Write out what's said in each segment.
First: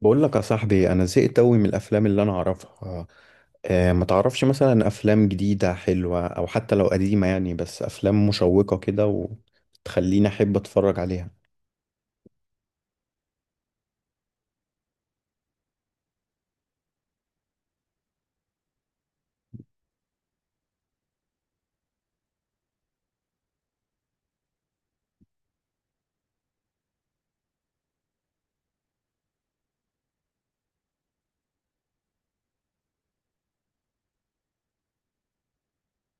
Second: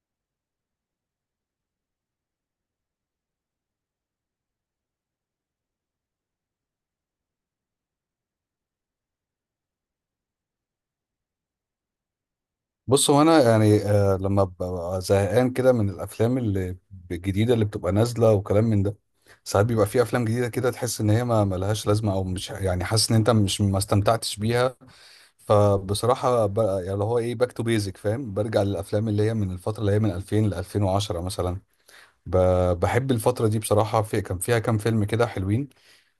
بقول لك يا صاحبي انا زهقت قوي من الافلام اللي انا اعرفها. ما تعرفش مثلا افلام جديده حلوه او حتى لو قديمه يعني بس افلام مشوقه كده وتخليني احب اتفرج عليها. بص هو انا يعني لما ببقى زهقان كده من الافلام اللي الجديده اللي بتبقى نازله وكلام من ده. ساعات بيبقى في افلام جديده كده، تحس ان هي ما ملهاش لازمه او مش يعني حاسس ان انت مش ما استمتعتش بيها. فبصراحه يعني اللي هو ايه باك تو بيزك، فاهم؟ برجع للافلام اللي هي من الفتره اللي هي من 2000 ل 2010 مثلا. بحب الفتره دي بصراحه، في كان فيها كام فيلم كده حلوين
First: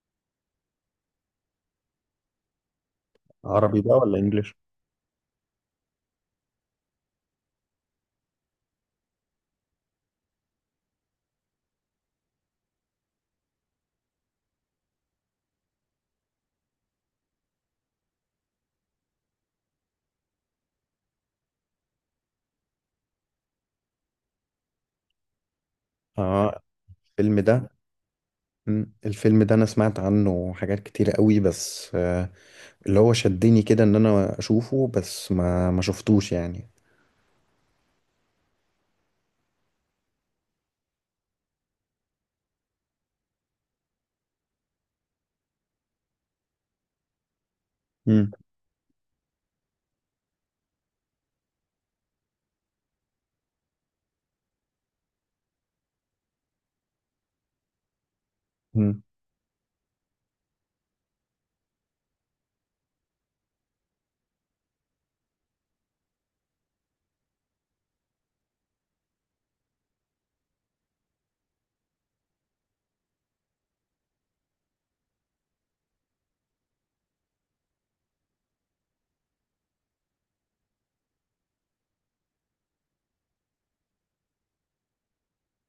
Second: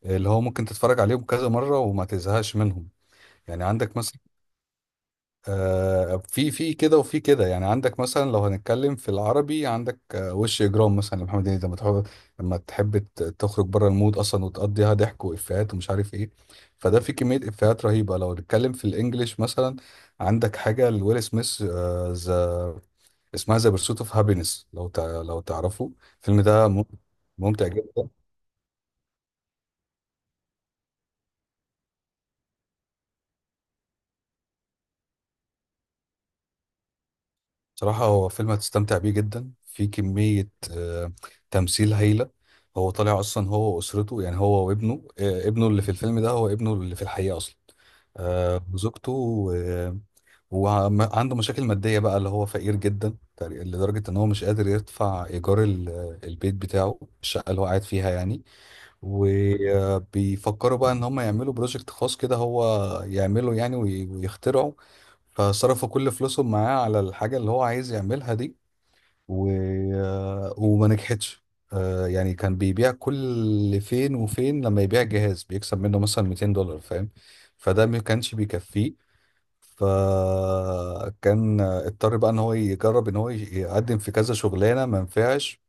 اللي هو ممكن تتفرج عليهم كذا مره وما تزهقش منهم. يعني عربي عندك بقى ولا مثلا انجليش؟ في كده وفي كده. يعني عندك مثلا لو هنتكلم في العربي، عندك وش اجرام مثلا لمحمد هنيدي، لما تحب تخرج بره المود اصلا وتقضيها ضحك وافيهات ومش عارف ايه. فده في كميه افيهات رهيبه. لو نتكلم في الانجليش مثلا، عندك حاجه لويل سميث، ذا اسمها ذا بيرسوت اوف هابينس، لو تعرفه. الفيلم اه، ده الفيلم ممتع ده. جدا. الفيلم ده انا سمعت عنه حاجات كتيره قوي بس اللي هو شدني كده ان انا اشوفه بس ما شفتوش يعني. صراحة هو فيلم هتستمتع بيه جدا، في كمية تمثيل هايلة. هو طالع أصلا هو وأسرته، يعني هو وابنه، ابنه اللي في الفيلم ده هو ابنه اللي في الحقيقة أصلا. مم. وزوجته. وعنده مشاكل مادية بقى، اللي هو فقير جدا لدرجة إن هو مش قادر يدفع إيجار البيت بتاعه، الشقة اللي هو قاعد فيها يعني. مم. وبيفكروا بقى ان هم يعملوا بروجكت خاص كده، هو يعمله يعني ويخترعه. فصرفوا كل فلوسهم معاه على الحاجة اللي هو عايز يعملها دي، و... وما نجحتش. يعني كان بيبيع، كل فين وفين لما يبيع جهاز بيكسب منه مثلا $200، فاهم؟ فده ما كانش بيكفيه. فكان اضطر بقى ان هو يجرب ان هو يقدم في كذا شغلانه، ما نفعش.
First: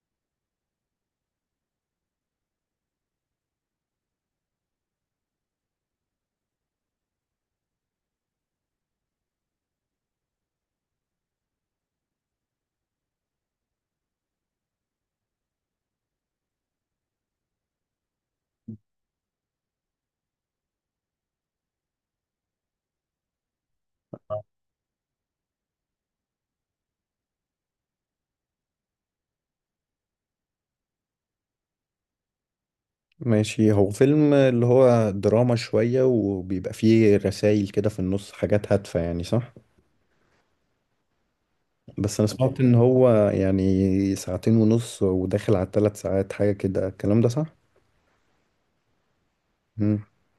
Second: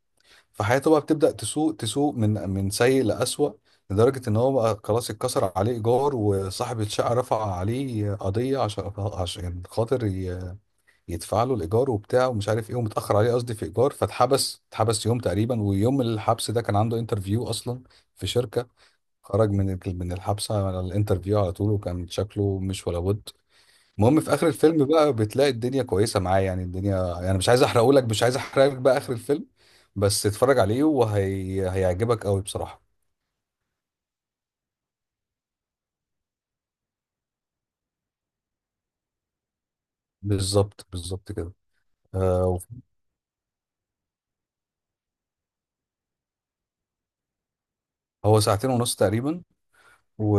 فحياته بقى بتبدأ تسوء تسوء، من سيء لأسوأ. لدرجة إن هو بقى خلاص اتكسر عليه إيجار، وصاحب الشقة رفع عليه قضية عشان خاطر يدفع له الإيجار وبتاع ومش عارف إيه، ومتأخر عليه، قصدي في إيجار، فاتحبس، اتحبس يوم تقريبا، ويوم الحبس ده كان عنده انترفيو أصلا في شركة. خرج من من الحبسة على الانترفيو على طول، وكان شكله مش ولا بد. المهم في اخر الفيلم بقى بتلاقي الدنيا كويسه معاه، يعني الدنيا يعني، مش عايز احرقه لك، مش عايز احرق لك بقى اخر الفيلم، بس اتفرج عليه وهي هيعجبك قوي بصراحه. ماشي، هو فيلم اللي هو دراما شويه وبيبقى فيه رسائل كده في النص حاجات هادفه يعني، صح؟ بالظبط بالظبط كده. بس انا آه. سمعت ان هو يعني ساعتين ونص وداخل على ثلاث ساعات حاجة كده، الكلام ده صح؟ هو ساعتين ونص تقريبا. مم. و...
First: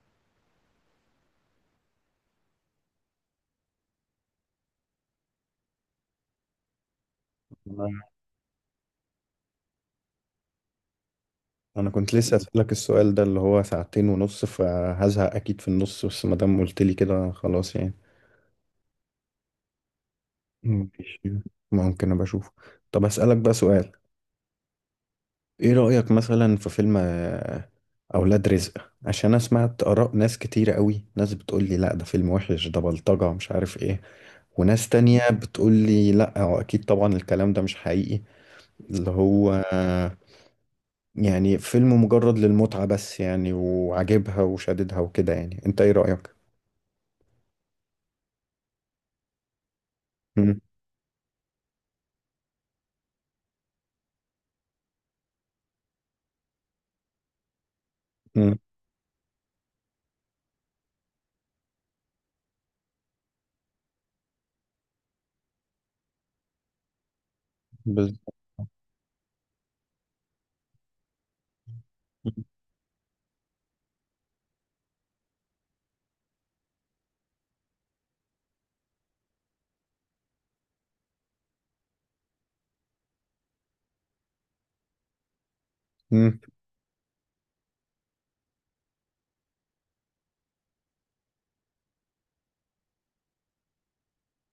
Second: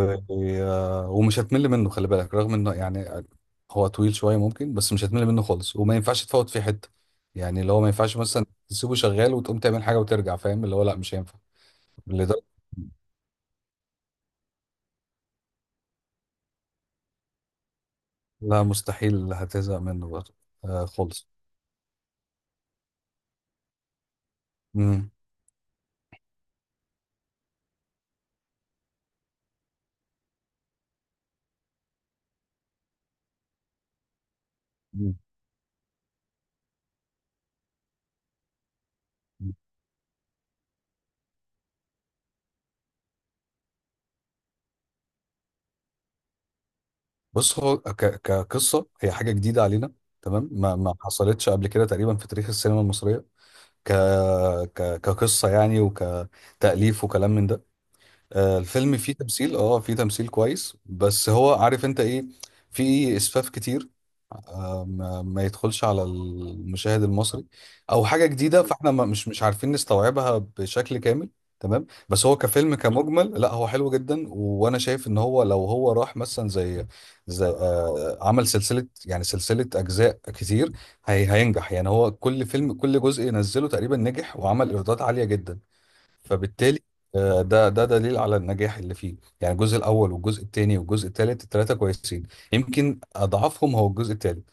ومش هتمل منه، خلي بالك، رغم انه يعني هو طويل شويه ممكن، بس مش هتمل منه خالص، وما ينفعش تفوت فيه حته. يعني اللي هو ما انا ينفعش مثلا تسيبه شغال وتقوم تعمل حاجه وترجع، فاهم؟ اللي هو لا، مش هينفع أنا كنت لسه لدرجه. اسألك السؤال ده اللي هو ساعتين ونص فهزهق اكيد في النص، بس ما دام قلت لي كده خلاص يعني. لا، مستحيل هتزهق منه برضه. آه مم. خالص. ماشي. ممكن ابقى اشوفه. طب اسألك بقى سؤال، مم. ايه رأيك مثلا في فيلم اولاد رزق؟ عشان انا سمعت اراء ناس كتيرة قوي، ناس بتقول لي لا ده فيلم وحش ده بلطجة مش عارف ايه، وناس تانية بتقول لي لا هو اكيد طبعا الكلام ده مش حقيقي، اللي هو يعني فيلم مجرد للمتعة بس يعني وعاجبها وشاددها وكده، يعني انت ايه رأيك؟ بص هو كقصه هي حاجه جديده علينا، تمام. مم. ما حصلتش قبل كده تقريبا في تاريخ السينما المصريه. ك... كقصه يعني، وكتاليف وكلام من ده. مم. آه الفيلم فيه تمثيل، اه فيه تمثيل كويس، بس هو عارف انت ايه؟ في اسفاف كتير، ما يدخلش على المشاهد المصري. او بز... حاجه جديده، فاحنا مش عارفين نستوعبها بشكل كامل، تمام. بس هو كفيلم كمجمل لا، هو حلو جدا، وانا شايف ان هو لو هو راح مثلا زي عمل سلسله، يعني سلسله اجزاء كتير، هي هينجح. يعني هو كل فيلم كل جزء ينزله تقريبا نجح وعمل ايرادات عاليه جدا. مم. فبالتالي ده دليل على النجاح اللي فيه. يعني الجزء الاول والجزء الثاني والجزء الثالث الثلاثه كويسين، يمكن اضعفهم هو الجزء الثالث.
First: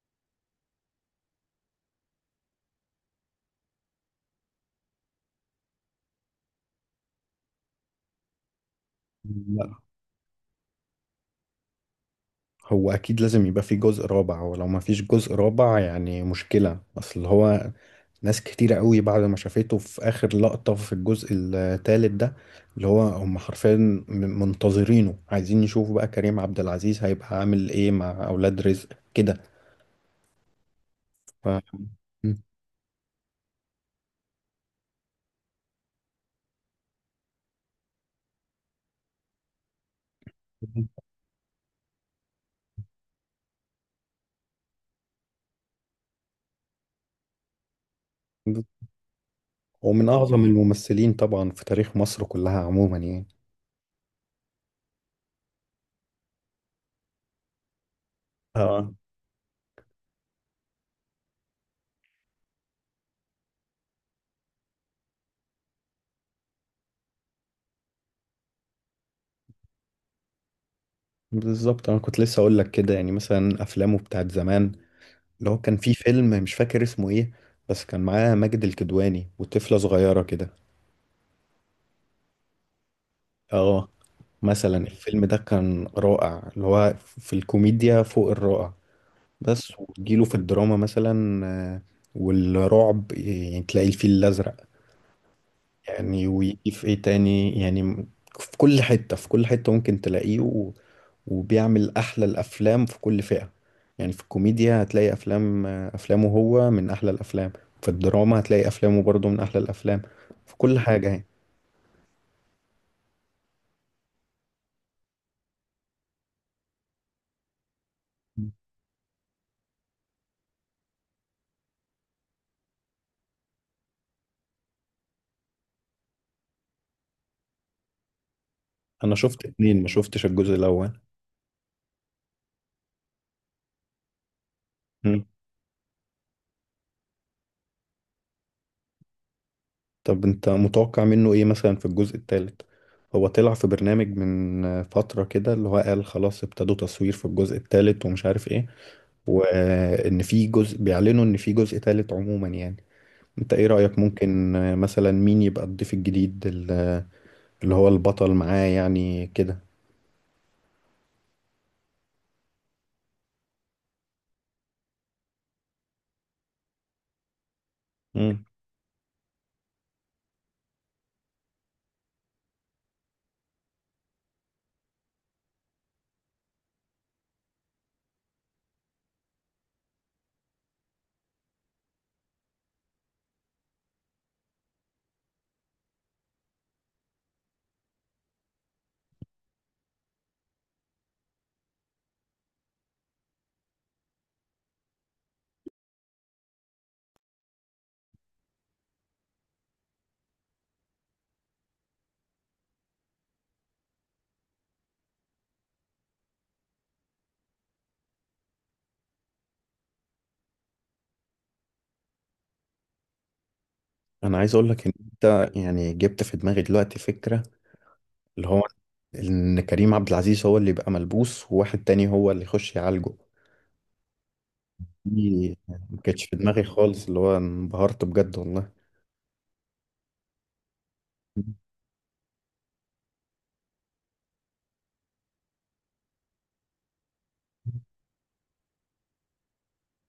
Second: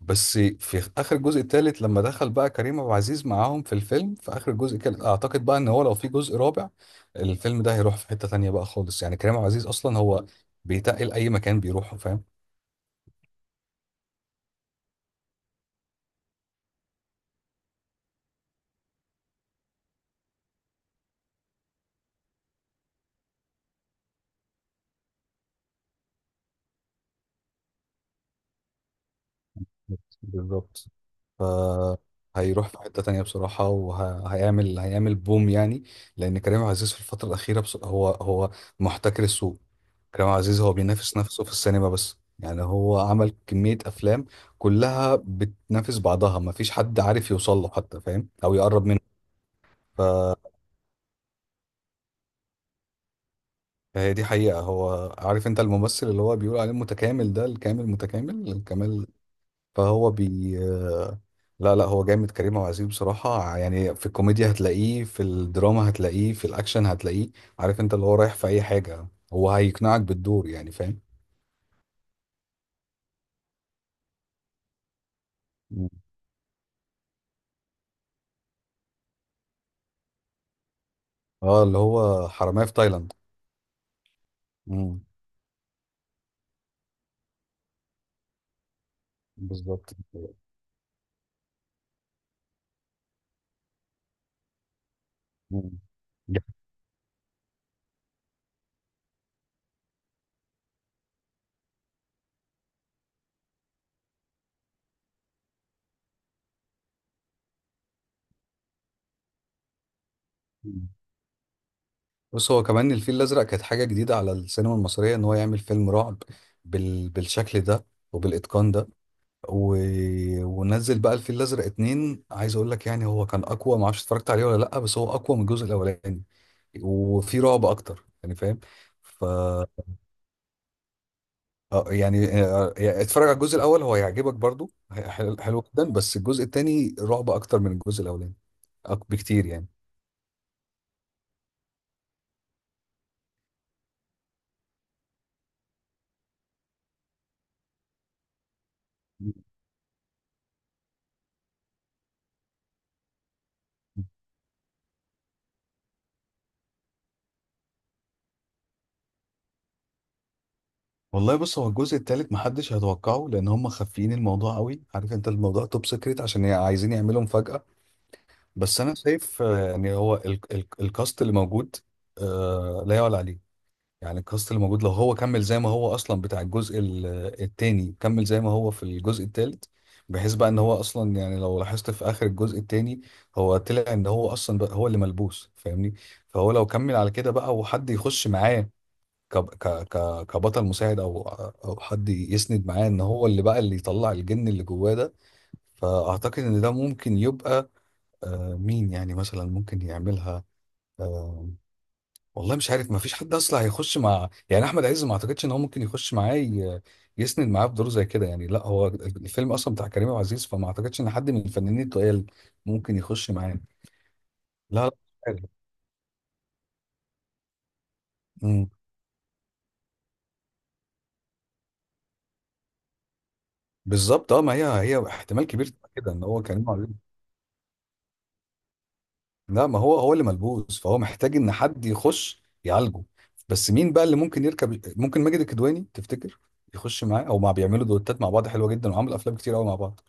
بس في اخر الجزء الثالث لما دخل بقى كريم عبد العزيز معاهم في الفيلم، في اخر الجزء، كان اعتقد بقى ان هو لو في جزء رابع، الفيلم ده هيروح في حته تانيه بقى خالص، يعني كريم عبد العزيز لا، اصلا هو بيتقل اي مكان بيروحه، فاهم؟ هو اكيد لازم يبقى في جزء رابع، ولو ما فيش جزء رابع يعني مشكلة، اصل هو ناس كتيرة قوي بعد ما شافته في اخر لقطة في الجزء الثالث ده اللي هو هم حرفيا منتظرينه، عايزين يشوفوا بقى كريم عبد العزيز هيبقى عامل ايه مع اولاد رزق كده. بالظبط. ف... فهيروح في حتة تانية بصراحة، وهيعمل بوم يعني. لأن كريم عبد العزيز في الفترة الأخيرة هو محتكر السوق. كريم عبد العزيز هو بينافس نفسه في السينما، بس يعني هو عمل كمية أفلام كلها بتنافس بعضها، مفيش حد عارف يوصل له حتى، فاهم؟ أو مم. يقرب منه. ف- ومن أعظم الممثلين طبعا في تاريخ مصر كلها عموما يعني. فهي دي حقيقة. هو عارف أنت الممثل اللي هو بيقول عليه متكامل، ده الكامل متكامل اه، الكمال. فهو بي لا لا، هو جامد كريم عبد العزيز بصراحة يعني، في الكوميديا هتلاقيه، في الدراما هتلاقيه، في الأكشن هتلاقيه. عارف أنت اللي هو رايح في أي حاجة، هو هيقنعك بالدور يعني، فاهم؟ بالظبط. أنا كنت لسه أقول لك كده يعني، مثلا أفلامه بتاعت زمان اللي هو كان مم. في فيلم مش فاكر اسمه إيه بس كان معاه ماجد الكدواني وطفلة صغيرة كده. اه اللي هو حرامية في تايلاند. اه، مثلا مم. الفيلم ده كان رائع، اللي هو في الكوميديا فوق الرائع. بس بالظبط. وتجيله في الدراما مثلا، آه، والرعب، يعني تلاقي الفيل الأزرق، مم. يعني دي ويجي في إيه تاني يعني. في كل حتة، في كل حتة ممكن تلاقيه، وبيعمل أحلى الأفلام في كل فئة يعني. في الكوميديا هتلاقي أفلام، أفلامه هو من أحلى الأفلام، في الدراما هتلاقي أفلامه برضه من أحلى الأفلام، في كل حقيقة. حاجة يعني. بص هو كمان الفيل الأزرق كانت حاجة جديدة على السينما المصرية، إن هو يعمل فيلم رعب بالشكل ده وبالإتقان ده. و... ونزل بقى الفيل الازرق اتنين، عايز اقول لك يعني هو كان اقوى، ما اعرفش اتفرجت عليه ولا لا، بس هو اقوى من الجزء الاولاني وفي رعب اكتر، يعني فاهم؟ أنا ف شفت آه، اتنين، ما شفتش الجزء الأول. يعني يعني اتفرج على الجزء الاول، هو هيعجبك برضو، مم. حلو حلو جدا، بس الجزء التاني رعب اكتر من الجزء الاولاني بكتير يعني. طب أنت متوقع منه إيه مثلا في الجزء التالت؟ هو طلع في برنامج من فترة كده اللي هو قال خلاص ابتدوا تصوير في الجزء التالت ومش عارف إيه، وإن في جزء، بيعلنوا إن في جزء تالت عموما يعني. أنت إيه رأيك؟ ممكن مثلا مين يبقى الضيف الجديد اللي هو البطل معاه يعني كده؟ والله بص هو الجزء التالت محدش هيتوقعه، لان هم خافيين الموضوع قوي، عارف انت الموضوع توب سيكريت، عشان عايزين يعملوا مفاجأة. مم. بس انا شايف يعني هو الكاست اللي موجود لا يعلى عليه. يعني الكاست اللي موجود لو هو كمل زي ما هو اصلا بتاع الجزء التاني، كمل زي ما هو في الجزء التالت، بحيث بقى ان هو اصلا يعني لو لاحظت في اخر الجزء التاني، هو طلع ان هو اصلا بقى هو اللي ملبوس، فاهمني؟ فهو لو كمل على كده بقى وحد يخش معاه ك ك ك كبطل مساعد، او حد يسند معاه ان هو اللي بقى اللي يطلع الجن اللي جواه ده. فاعتقد ان ده ممكن يبقى، مين يعني مثلا ممكن يعملها. آه، والله مش عارف، ما فيش حد اصلا هيخش مع يعني احمد عز، ما اعتقدش ان هو ممكن يخش معاه يسند معاه في دور زي كده يعني. لا، هو الفيلم اصلا بتاع كريم عبد العزيز، فما اعتقدش ان حد من الفنانين التقال ممكن يخش معاه. انا عايز اقول لا لك لا، ان مش انت عارف. يعني جبت في دماغي دلوقتي فكرة، اللي هو مم. ان كريم عبد العزيز هو اللي يبقى ملبوس وواحد تاني هو اللي يخش يعالجه. بالظبط. اه ما هي احتمال دي كبير تبقى ما كده، كانتش ان في هو دماغي كريم عبد العزيز. خالص، اللي هو انبهرت بجد والله. لا ما هو اللي ملبوس، فهو محتاج ان حد يخش يعالجه. بس مين بقى اللي ممكن يركب؟ ممكن ماجد الكدواني تفتكر يخش معاه، او ما بيعملوا دوتات مع بعض حلوه جدا وعملوا افلام كتير قوي مع بعض.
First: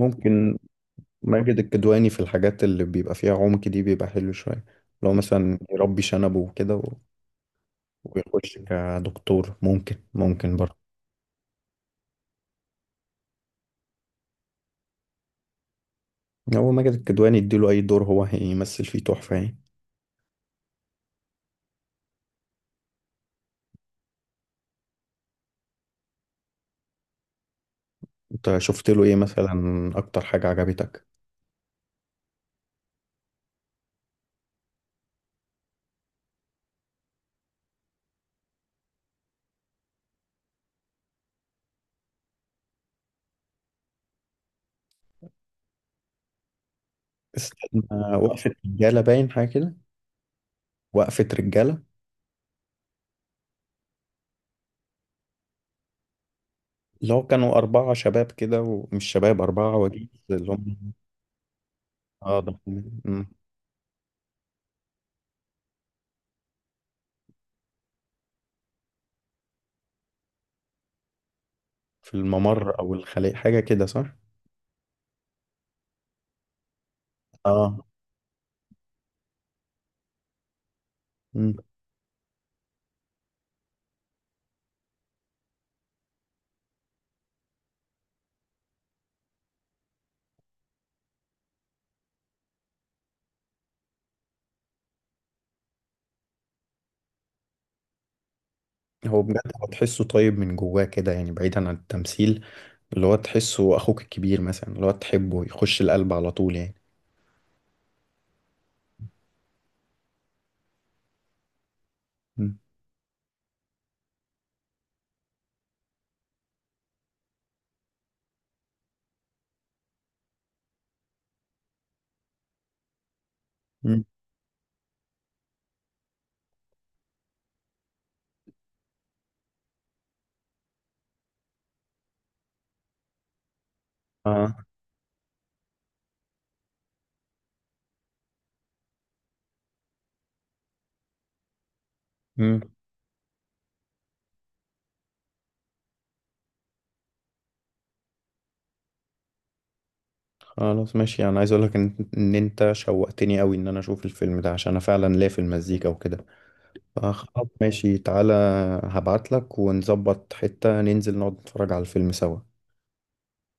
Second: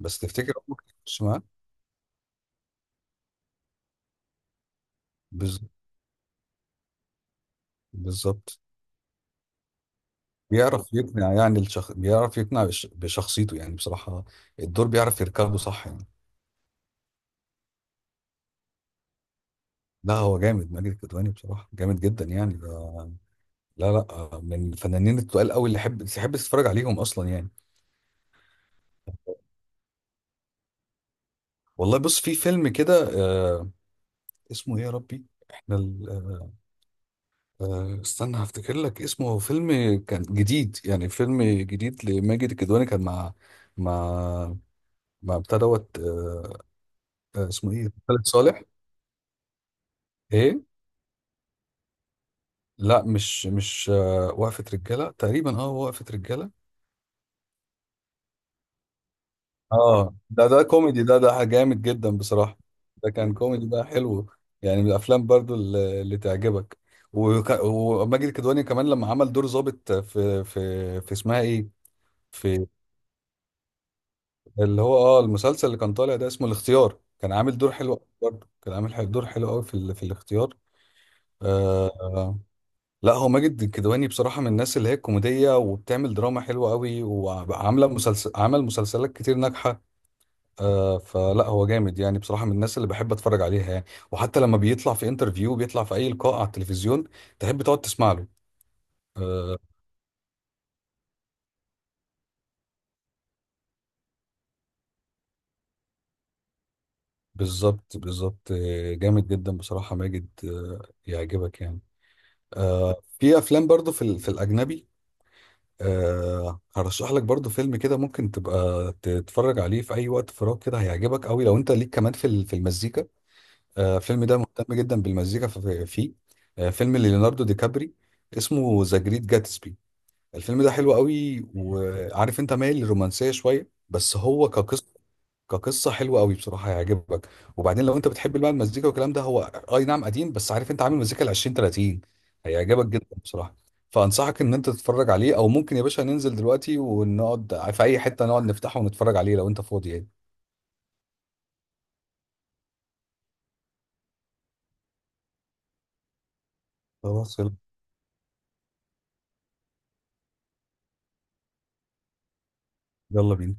بس تفتكر هو ممكن يخش معاه؟ ماجد الكدواني في الحاجات اللي بيبقى فيها عمق دي بيبقى حلو شوية، لو مثلا بز- يربي شنبه وكده ويخش بالظبط. كدكتور، ممكن، ممكن برضه. بيعرف يقنع يعني بيعرف يقنع بشخصيته يعني، بصراحة الدور بيعرف يركبه صح يعني. هو ماجد الكدواني يديله أي دور هو هيمثل فيه تحفة يعني. لا هو جامد ماجد الكدواني بصراحة، جامد جدا يعني ده... لا لا، من الفنانين التقال قوي اللي حب تحب تتفرج عليهم اصلا يعني. انت شفت له ايه مثلا، اكتر حاجة عجبتك؟ والله بص في فيلم كده، آه... اسمه ايه يا ربي، احنا ال... آه... آه، استنى هفتكر لك اسمه. هو فيلم كان جديد، يعني فيلم جديد لماجد الكدواني، كان مع مع مع بتاع دوت، اسمه ايه، استنى، خالد وقفة صالح، رجالة، باين حاجة كده. ايه. وقفة رجالة، لا مش وقفة رجالة تقريبا، اه وقفة رجالة. اللي هو كانوا أربعة شباب كده، ومش شباب أربعة وجيز اه ده اللي ده هم. كوميدي، ده جامد جدا اه، ده. بصراحة، ده مم. كان كوميدي بقى حلو. يعني من الافلام برضو اللي تعجبك. وماجد الكدواني كمان لما عمل دور ضابط في في اسمها ايه، في في الممر أو الخلية حاجة كده، صح؟ اللي هو اه المسلسل اللي كان طالع ده اسمه الاختيار، كان عامل دور اه. حلو أوي برضو، كان عامل دور حلو قوي في في الاختيار. مم. آه. لا هو ماجد الكدواني بصراحة من الناس اللي هي كوميدية وبتعمل دراما حلوة قوي، وعاملة مسلسل، عمل مسلسلات كتير ناجحة. آه فلا هو جامد يعني بصراحة من الناس اللي بحب اتفرج عليها يعني. وحتى لما بيطلع في انترفيو، بيطلع في اي لقاء على التلفزيون، تحب تقعد تسمع له. هو بجد آه هو تحسه طيب من جواه كده يعني بعيدا عن التمثيل، اللي هو تحسه أخوك الكبير مثلا اللي هو تحبه، يخش القلب على طول يعني. بالظبط بالظبط. جامد جدا بصراحة، ماجد آه يعجبك يعني. مم. آه في افلام برضو في في الاجنبي. أه هرشح لك برضو فيلم كده، ممكن تبقى تتفرج عليه في اي وقت فراغ كده، هيعجبك قوي لو انت ليك كمان في في المزيكا. أه مم. الفيلم ده مهتم جدا بالمزيكا فيه. أه فيلم ليوناردو دي كابري، اسمه ذا جريت جاتسبي. الفيلم ده حلو قوي، وعارف انت مايل للرومانسية شوية، بس هو اه. كقصة كقصه حلوه قوي بصراحه، هيعجبك. وبعدين لو انت بتحب بقى المزيكا والكلام ده، هو اي نعم قديم، بس عارف انت عامل مزيكا ال 20 30، مم. هيعجبك جدا بصراحه. فانصحك ان انت تتفرج عليه، او ممكن يا باشا ننزل دلوقتي ونقعد في اي حته، نقعد نفتحه ونتفرج عليه لو انت فاضي يعني. خلاص ماشي، انا عايز اقول لك ان إن انت شوقتني قوي ان انا اشوف الفيلم ده، عشان انا فعلا ليا في المزيكا وكده. خلاص فخلاص يلا. ماشي تعالى، هبعت لك ونظبط حتة ننزل نقعد نتفرج على الفيلم سوا. يلا بينا.